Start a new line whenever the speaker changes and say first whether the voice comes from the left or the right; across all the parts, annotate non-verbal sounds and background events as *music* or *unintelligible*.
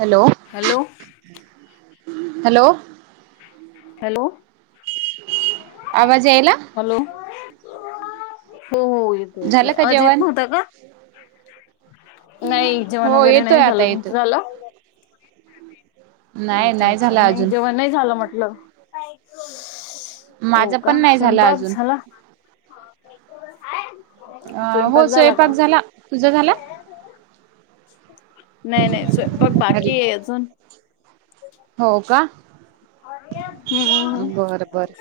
right: Hello.
left: Hello.
right: Hello.
left: Hello.
right: आवाज यायला.
left: Hello हो हो येतो येतोय
right: झालं का
left: आवाज येत
right: जेवण
left: नव्हता का? नाही जेवण
right: हो
left: वगैरे
right: येतोय
left: नाही
right: आता
left: झालं तुमचं
right: येतोय
left: झालं?
right: नाही
left: अच्छा अच्छा
right: झाला
left: नाही
right: अजून
left: जेव्हा नाही झालं म्हटलं. हो
right: माझा पण
left: का
right: नाही
left: स्वयंपाक
right: अजून
left: झाला?
right: अ हो
left: स्वयंपाक
right: स्वयंपाक
left: का?
right: झाला तुझा झाला?
left: नाही नाही स्वयंपाक
right: अरे
left: बाकी आहे अजून.
right: हो का.
left: हम्म
right: बर बर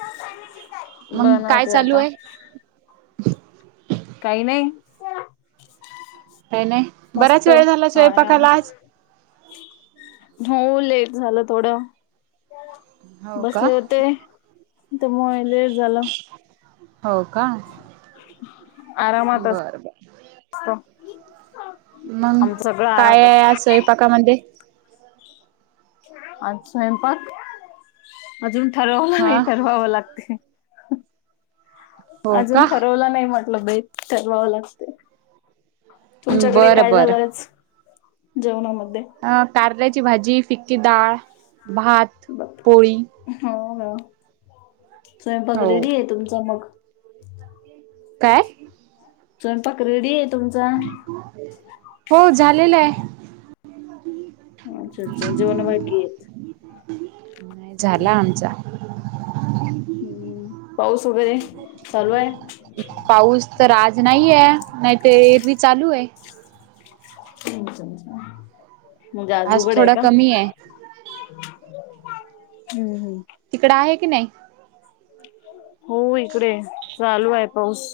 right: मग काय
left: बनवते
right: चालू
left: आता.
right: आहे?
left: काही नाही.
right: का नाही बराच,
left: मस्त
right: वेळ झाला
left: आराम.
right: स्वयंपाकाला आज?
left: हो लेट झालं थोडं.
right: हो का
left: बसले होते त्यामुळे लेट झालं.
right: हो का
left: आरामात
right: बर बर.
left: *unintelligible*
right: मग
left: आमचं सगळं
right: काय
left: आरामात
right: आहे आज
left: असतं.
right: स्वयंपाकामध्ये?
left: आज स्वयंपाक अजून ठरवला
right: हा
left: नाही ठरवावं लागते.
right: हो
left: अजून
right: का
left: ठरवलं नाही म्हटलं बेट ठरवावं लागते. तुमच्याकडे
right: बरं
left: काय
right: बरं
left: झालंय आज जेवणामध्ये?
right: अ कारल्याची भाजी फिक्की डाळ भात पोळी.
left: हो स्वयंपाक
right: हो
left: रेडी आहे तुमचा मग.
right: काय?
left: स्वयंपाक रेडी आहे तुमचा?
right: हो झालेलं आहे.
left: अच्छा अच्छा जेवण बाकी आहेत.
right: झाला आमचा.
left: हम्म पाऊस वगैरे चालू आहे?
right: पाऊस तर आज नाहीय नाहीतर एरवी चालू आहे.
left: म्हणजे आज उघड आहे
right: थोडा
left: का?
right: कमी आहे
left: हम्म हम्म.
right: तिकड आहे की नाही?
left: हो इकडे चालू आहे पाऊस.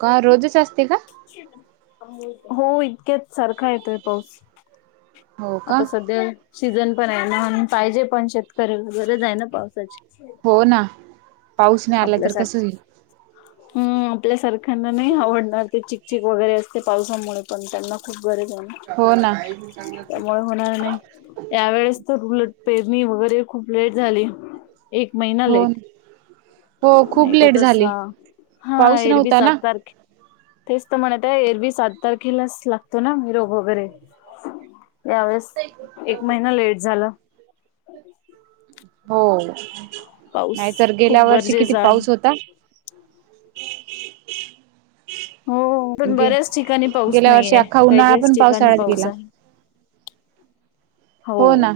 right: का रोजच असते का?
left: हो इतक्यात सारखा येतोय पाऊस.
right: हो का
left: आता सध्या सीझन पण आहे ना अन पाहिजे पण शेतकरी गरज आहे ना पावसाची.
right: हो ना पाऊस नाही आला तर कसं होईल.
left: हम्, आपल्या सारख्यांना नाही आवडणार ते चिखल चिक वगैरे असते पावसामुळे, पण त्यांना खूप गरज आहे.
right: हो ना.
left: त्यामुळे होणार नाही, यावेेळेस तर उलट पेरणी वगैरे खूप लेट झाली. एक महिना
right: हो
left: लेट.
right: हो खूप
left: नाही तर
right: लेट
left: तस,,
right: झाली
left: हा
right: पाऊस
left: एरवी
right: नव्हता
left: सात
right: ना
left: तारखे तेच तर म्हणत आहे, एरवी सात तारखेलाच लागतो ना मीरग वगैरे. यावेेळेस एक महिना लेट झालं.
right: हो,
left: पाऊस
right: नाहीतर गेल्या
left: खूप
right: वर्षी किती
left: गरजेचा आहे
right: पाऊस होता.
left: हो, पण
right: गे
left: बऱ्याच ठिकाणी पाऊस
right: गेल्या वर्षी
left: नाहीेयेय,
right: अख्खा
left: काही
right: उन्हाळा
left: काहीच
right: पण
left: ठिकाणी
right: पावसाळ्यात
left: पाऊस
right: गेला.
left: आहे.
right: हो ना.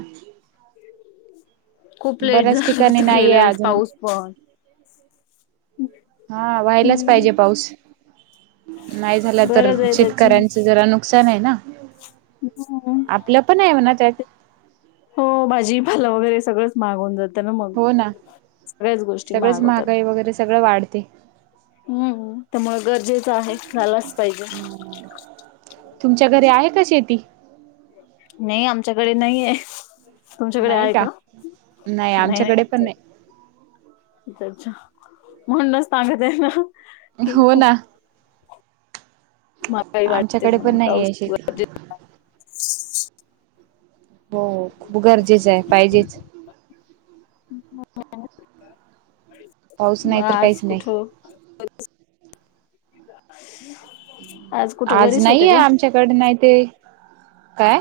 left: खूप लेट
right: बऱ्याच
left: झाल
right: ठिकाणी
left: होत
right: नाहीये
left: गेल्या वेळेस
right: अजून
left: पाऊस पण
right: हा, व्हायलाच
left: हम्म
right: पाहिजे पाऊस. नाही झाला तर,
left: गरज आहे त्याची
right: शेतकऱ्यांच जरा नुकसान आहे ना,
left: हम्म
right: आ आपलं पण आहे म्हणा त्यात.
left: हो भाजीपाला वगैरे सगळंच महाग होवून जातं ना मग,
right: हो ना
left: सगळ्याच गोष्टी
right: सगळंच
left: महाग होतात.
right: महागाई वगैरे सगळं वाढते.
left: हम्म त्यामग गरजेचं आहे, झालाच पाहिजे.
right: तुमच्या घरी आहे का शेती?
left: नाही, आमच्याकडे नाहीये. तुमच्याकडे आहे का? नाही नाही आमच्याकडे अच्छा अच्छा, म्हणूनच तर आम्ही त्याना
right: हो ना
left: महागाई वाढते
right: आमच्याकडे पण
left: म्हणून
right: नाही
left: पाऊस
right: आहे शेती
left: गरजेच आहे.
right: हो, खूप गरजेचं आहे पाहिजेच.
left: ह *unintelligible*
right: पाऊस
left: मग
right: नाही तर
left: आज
right: काहीच नाही
left: कुठं? आज कुठं घरीच होते का?
right: कड नाही ते काय?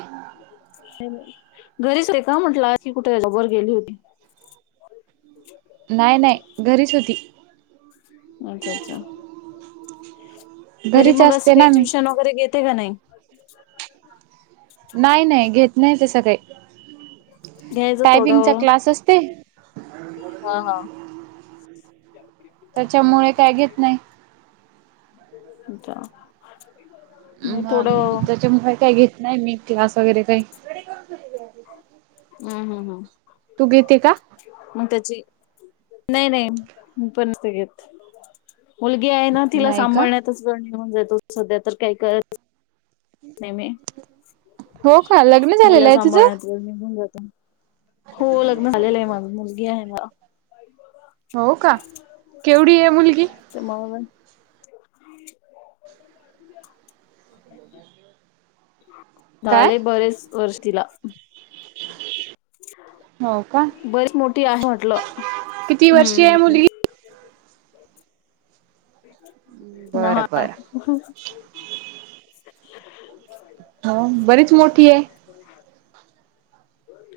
left: घरीच होती का, म्हटलं की कुठे बाहेर गेली होती?
right: नाही नाही घरीच होती.
left: अच्छा अच्छा. घरी
right: घरीच
left: मग असं
right: असते ना
left: काही
right: मी
left: ट्यूशन वगैरे घेते का नाही?
right: नाही नाही घेत नाही तसं काही,
left: घ्यायचं
right: टायपिंगचा
left: थोडं
right: क्लास असते.
left: हा हा
right: त्याच्यामुळे काय घेत नाही.
left: बरं
right: त्याच्यामुळे काही घेत नाही, मी क्लास वगैरे काही
left: हम्म हम्म हम्म.
right: तू घेते का?
left: मग त्याची नाही नाही मी पण आता घेत मुलगी आहे ना, तिला
right: नाही का?
left: सांभाळण्यातच वेळ निघन जातो, सध्या तर काय करत नाही मी,
right: हो का लग्न झालेलं
left: मुलं
right: आहे तुझं?
left: सांभाळण्यात वेळ निघून जातो. हो लग्न झालेलं आहे माझं, मुलगी आहे मला.
right: हो का, केवढी आहे मुलगी?
left: त्याच्यामुळे मग ह
right: काय?
left: झाले बरेच, वर्ष तिला
right: ह् हो का
left: बरीच मोठी आहे म्हटलं
right: किती वर्षीय आहे
left: हम्म
right: मुलगी?
left: ना
right: बरं बरं.
left: *unintelligible*
right: हा बरीच मोठी आहे.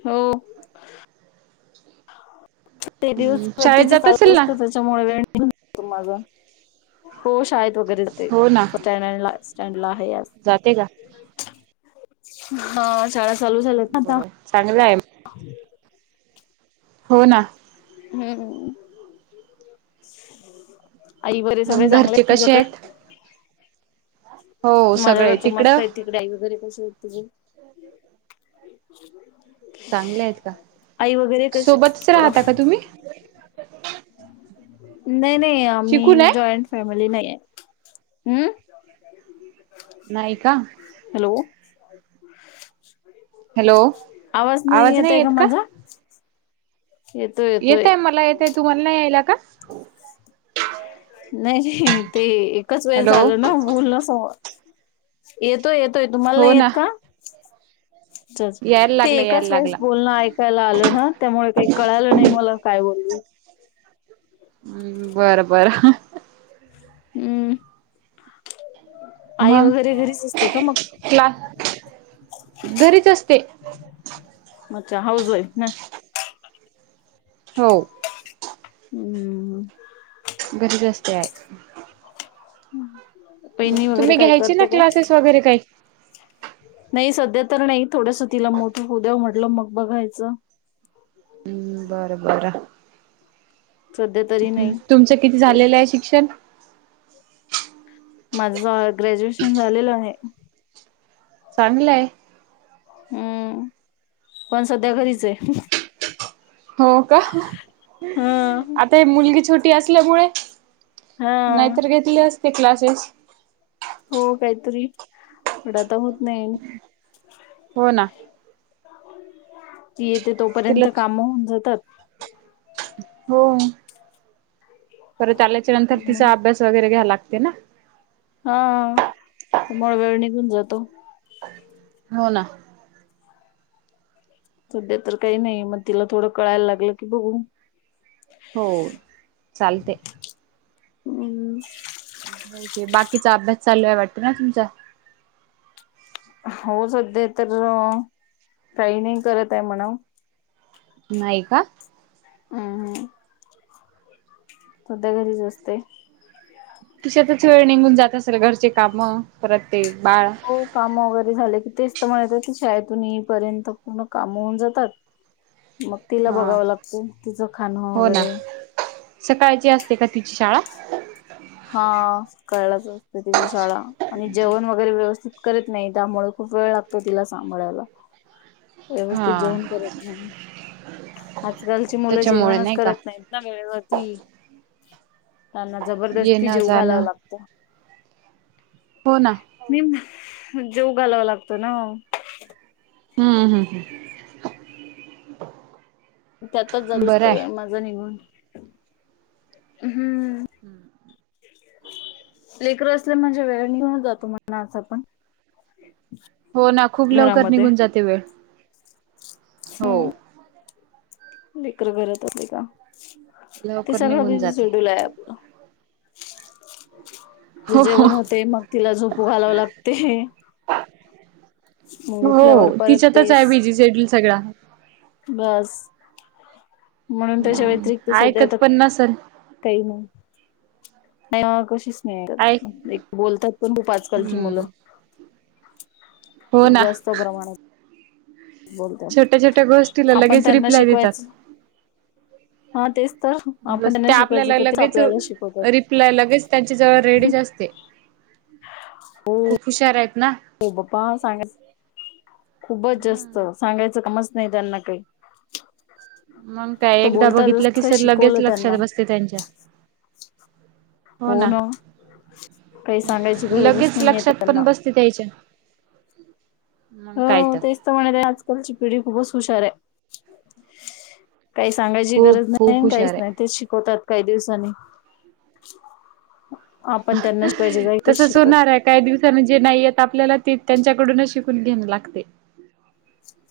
left: हो ते दिवस
right: हम्म,
left: भर
right: शाळेत
left: तिच
right: जात
left: चालू
right: असेल ना?
left: असतं. त्याच्यामुळे वेळ माझा हो शाळेत वगैरे जाते
right: हो ना
left: स्टॅन्ड स्टॅन्डला आहे आज
right: जाते का?
left: हा शाळा
right: बरोबर चांगलं आहे मग
left: औह
right: हो ना
left: हम्म आई बरे सगळे
right: मग
left: चांगले
right: घरचे
left: आहेत
right: कसे
left: तुझ्याकडे?
right: हो
left: माझ्या
right: सगळे
left: घरच मस्त
right: तिकडं
left: आहे तिकडे आई वगैरे कशी आहेत तुझे
right: चांगले आहेत का?
left: आई वगैरे कशी
right: सोबतच
left: म्हटल
right: राहता का तुम्ही?
left: नाही नाही
right: शिकून
left: आम्ही
right: आहे
left: जॉईंट फॅमिली नाही आहे हम्
right: नाही का
left: हॅलो
right: हॅलो
left: आवाज नाही येत आहे का माझा येतोय येतोय
right: येतय मला येतय तुम्हाला नाही यायला का
left: नाही नाही ते एकच वेळ
right: हॅलो
left: झाल ना बोलण समोर येतोय येतोय तुम्हाला
right: हो
left: नाही
right: ना
left: येत का
right: यायला
left: ते
right: लागला यायला
left: एकाच वेळेस
right: लागला
left: बोलण ऐकायला आल ना त्यामुळे काही कळाल नाही मला काय बोलली
right: हम् बर बर
left: हम्म आई
right: मग
left: वेगैरे घरीच असते का मग
right: क्लास घरीच असते
left: म अच्छा हाउस वाईफ होय
right: हो
left: हम्म
right: घरीच असते आई
left: वहीणी वेगैरे
right: तुम्ही
left: काय
right: घ्यायचे ना
left: करते का
right: क्लासेस वगैरे काही
left: नाही सध्या तर नाही थोडस तिला मोठ होउद्या म्हटल मग बघायच
right: बर बर
left: सध्या तरी नाही.
right: तुमच किती झालेल आहे शिक्षण
left: माझ ग्रॅज्युएशन झालेल आहे-
right: चांगल आहे
left: हम्म पण सध्या घरीच आहे
right: हो का
left: हा
right: आता हे मुलगी छोटी असल्यामुळे
left: हा
right: नाहीतर घेतले असते क्लासेस
left: हो काहीतरी पड आता होत नाही
right: हो ना
left: ती येते
right: तिला
left: तोपर्यंत काम होऊन जातात
right: हो परत आल्याच्या नंतर
left: मग
right: तिचा अभ्यास वेगैरे घ्या लागते ना
left: हा त्यामुळे वेळ निघुन जातो
right: हो ना
left: सध्या तर काही नाही मग तिला थोड कळायल लागल की बघु
right: हो चालते
left: हम्म
right: म्हणजे बाकीचा अभ्यास चालु आहे वाटत ना तुमचा
left: हो सध्या तर काही नाही करत आहे म्हणा
right: नाही का
left: हम हम सध्या घरीच असते
right: तिच्यातच वेळ निघुन जात असेल घरचे काम परत बाळ
left: हो काम वेगैरे झाले की तेच तर म्हणत शाळेतुन येई पर्यंत पुर्ण काम होऊन जातात
right: ह *inaudible*
left: मग तिला बघाव लागत तिच खाण
right: हो ना.
left: वेगैरे
right: सकाळची असते का तिची शाळा
left: हा, सकाळलाच असते तिची शाळा. आणि जेवण वगैरे व्यवस्थित करीत नाही, त्यामुळे खूप वेळ लागतो तिला सांभाळायला. व्यवस्थित
right: हा
left: जेवण करत नाही, आजकालची मुलं
right: त्याच्यामुळे
left: जेवणच
right: नाही का
left: करत नाहीत. त्यांना वेळवरती त्यांना जबरदस्ती
right: येणं
left: जेवु घालावं
right: जाणं.
left: लागतं.
right: हो ना,
left: मी म जेवु घालाव लागतो ना.
right: हम्म, हम्म हम्
left: त्यातच जात
right: बरं
left: असतो
right: आहे
left: वेळ माझा निघून, हम्म.
right: *inaudible*
left: लेकरं असले म्हणजे वेळं निघुन जातो, म्हणा आसं पण
right: हो ना, खूप लवकर
left: घरामध्ये.
right: निघून जाते वेळ हो.
left: लेकरं घरात असली का, ते
right: लवकर
left: सगळं
right: निघून
left: बिझी
right: जाते.
left: शेड्यूल आहे आपलं. तिचे
right: हो
left: जेवण होते, मग तिला झोपू घालावं लागते. मग उठल्यावर
right: हो
left: परत
right: तिच्यातच आहे
left: तेस-'
right: बिझी शेड्यूल सगळा
left: बास म्हणून त्याच्या व्यतिरिक्त सध्या आता
right: ऐकत पण नसल
left: काही नाही म कोशिस
right: ऐक
left: हं एक बोलतात पण खूप आजकालची
right: हम्म.
left: मुलं.
right: हो
left: खूप
right: ना
left: जास्त प्रमाणात बोलतात
right: छोट्या -छोट्या गोष्टी
left: आपण
right: लगेच
left: त्यांना
right: रिप्लाय देतात.
left: शिकवायचं हा तेच तर आपण
right: बस
left: त्यांना
right: त्या
left: शिकवायचं
right: आपल्याला
left: तर, ते
right: लगेच
left: आपल्याला शिकवतात.
right: रिप्लाय लगेच त्यांच्या जवळ रेडीच असते.
left: खुप
right: खूप हुशार आहेत ना.
left: हो पप्पा सांगायसच खूपच जास्त,
right: हम्म
left: सांगायचं कामच नाही त्यांना काही.
right: मग काय
left: तर
right: एकदा
left: बोलतातच
right: बघितलं की
left: काय
right: सर लगेच
left: शिकवलं त्यांना
right: लक्षात बसते त्यांच्या. हो ना,
left: काही सांगायची गरजच
right: लगेच
left: नाहीये
right: लक्षात
left: त्यांना
right: पण बस ते यायच्या मगं काय त
left: *unintelligible* आजकालची पिढी खूपच हुशार आहे. काही सांगायची
right: खूप
left: गरज
right: खूप
left: नाही,
right: हुशार
left: काहीच नाही
right: आहे.
left: तेच शिकवतात. काही दिवसांनी आपण त्यांनाच शिकवायच्या जागी तेच
right: तसंच
left: शिकवतात.
right: होणार आहे काही दिवसाांनी जे नाही येत आपल्याला ते त्यांच्याकडूनच शिकून घेणं लागते.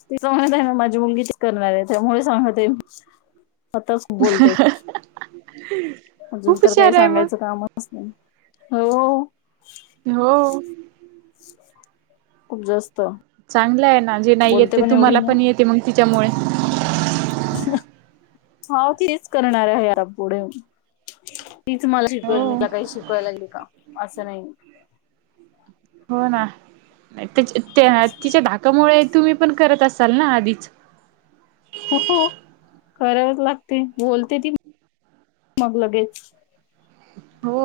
left: ती सांगत आहे म माझी मुलगी त करणार आहे त्यामुळे सांगते
right: *inaudible*
left: अजून तर काही
right: हुशार आहे मग
left: सांगायचं कामच नाही, हो.
right: हो,
left: खूप जास्त
right: चांगलं आहे ना, जे नाही येत
left: बोलते
right: ते
left: एवढी
right: तुम्हाला पण येते मग तिच्यामुळे.
left: हाव तेच करणार आहे ह्या पुढे तीच मला
right: हो
left: शिकवेल मी तिला काही शिकवायला लागली का असं नाही.
right: हो ना, त्या तिच्या धाकामुळे तुम्ही पण करत असाल ना आधीच?
left: हो- हो करावच लागती बोलती ती. मग लगेच
right: हो,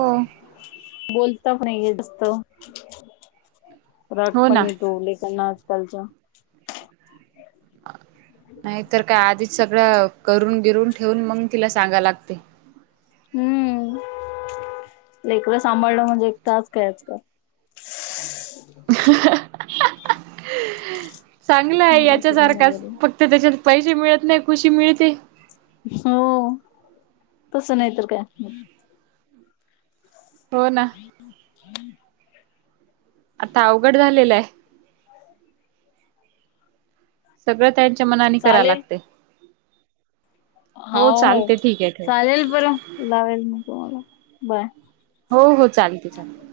left: बोलता पण येत *inaudible* असतं. राग
right: हो
left: पण
right: ना
left: येतो लेकांना आजकालच्या.
right: नाही तर काय आधीच सगळं करून- बिरून ठेवून मग तिला सांगा लागते.
left: हम्म *inaudible* लेकरं सांभाळण म्हणजे एक टास्क आहे आज काल.
right: *inaudible* चांगलं आहे याच्या सारखाच. फ तर त्याच्यान पैशे मिळत नाही, खुशी मिळते.
left: हो तस नाही तर काय.
right: हो ना.
left: हम् हम् *inaudible*
right: आता अवघड झालेलाय. सगळं त्यांच्या मनानी करा
left: चालेल
right: लागते. हो
left: हाव,
right: चालते ठीक आहे ठेव
left: चालेल बरं लावेल मग तुम्हाला बाय.
right: हो- हो, चालते -चालते.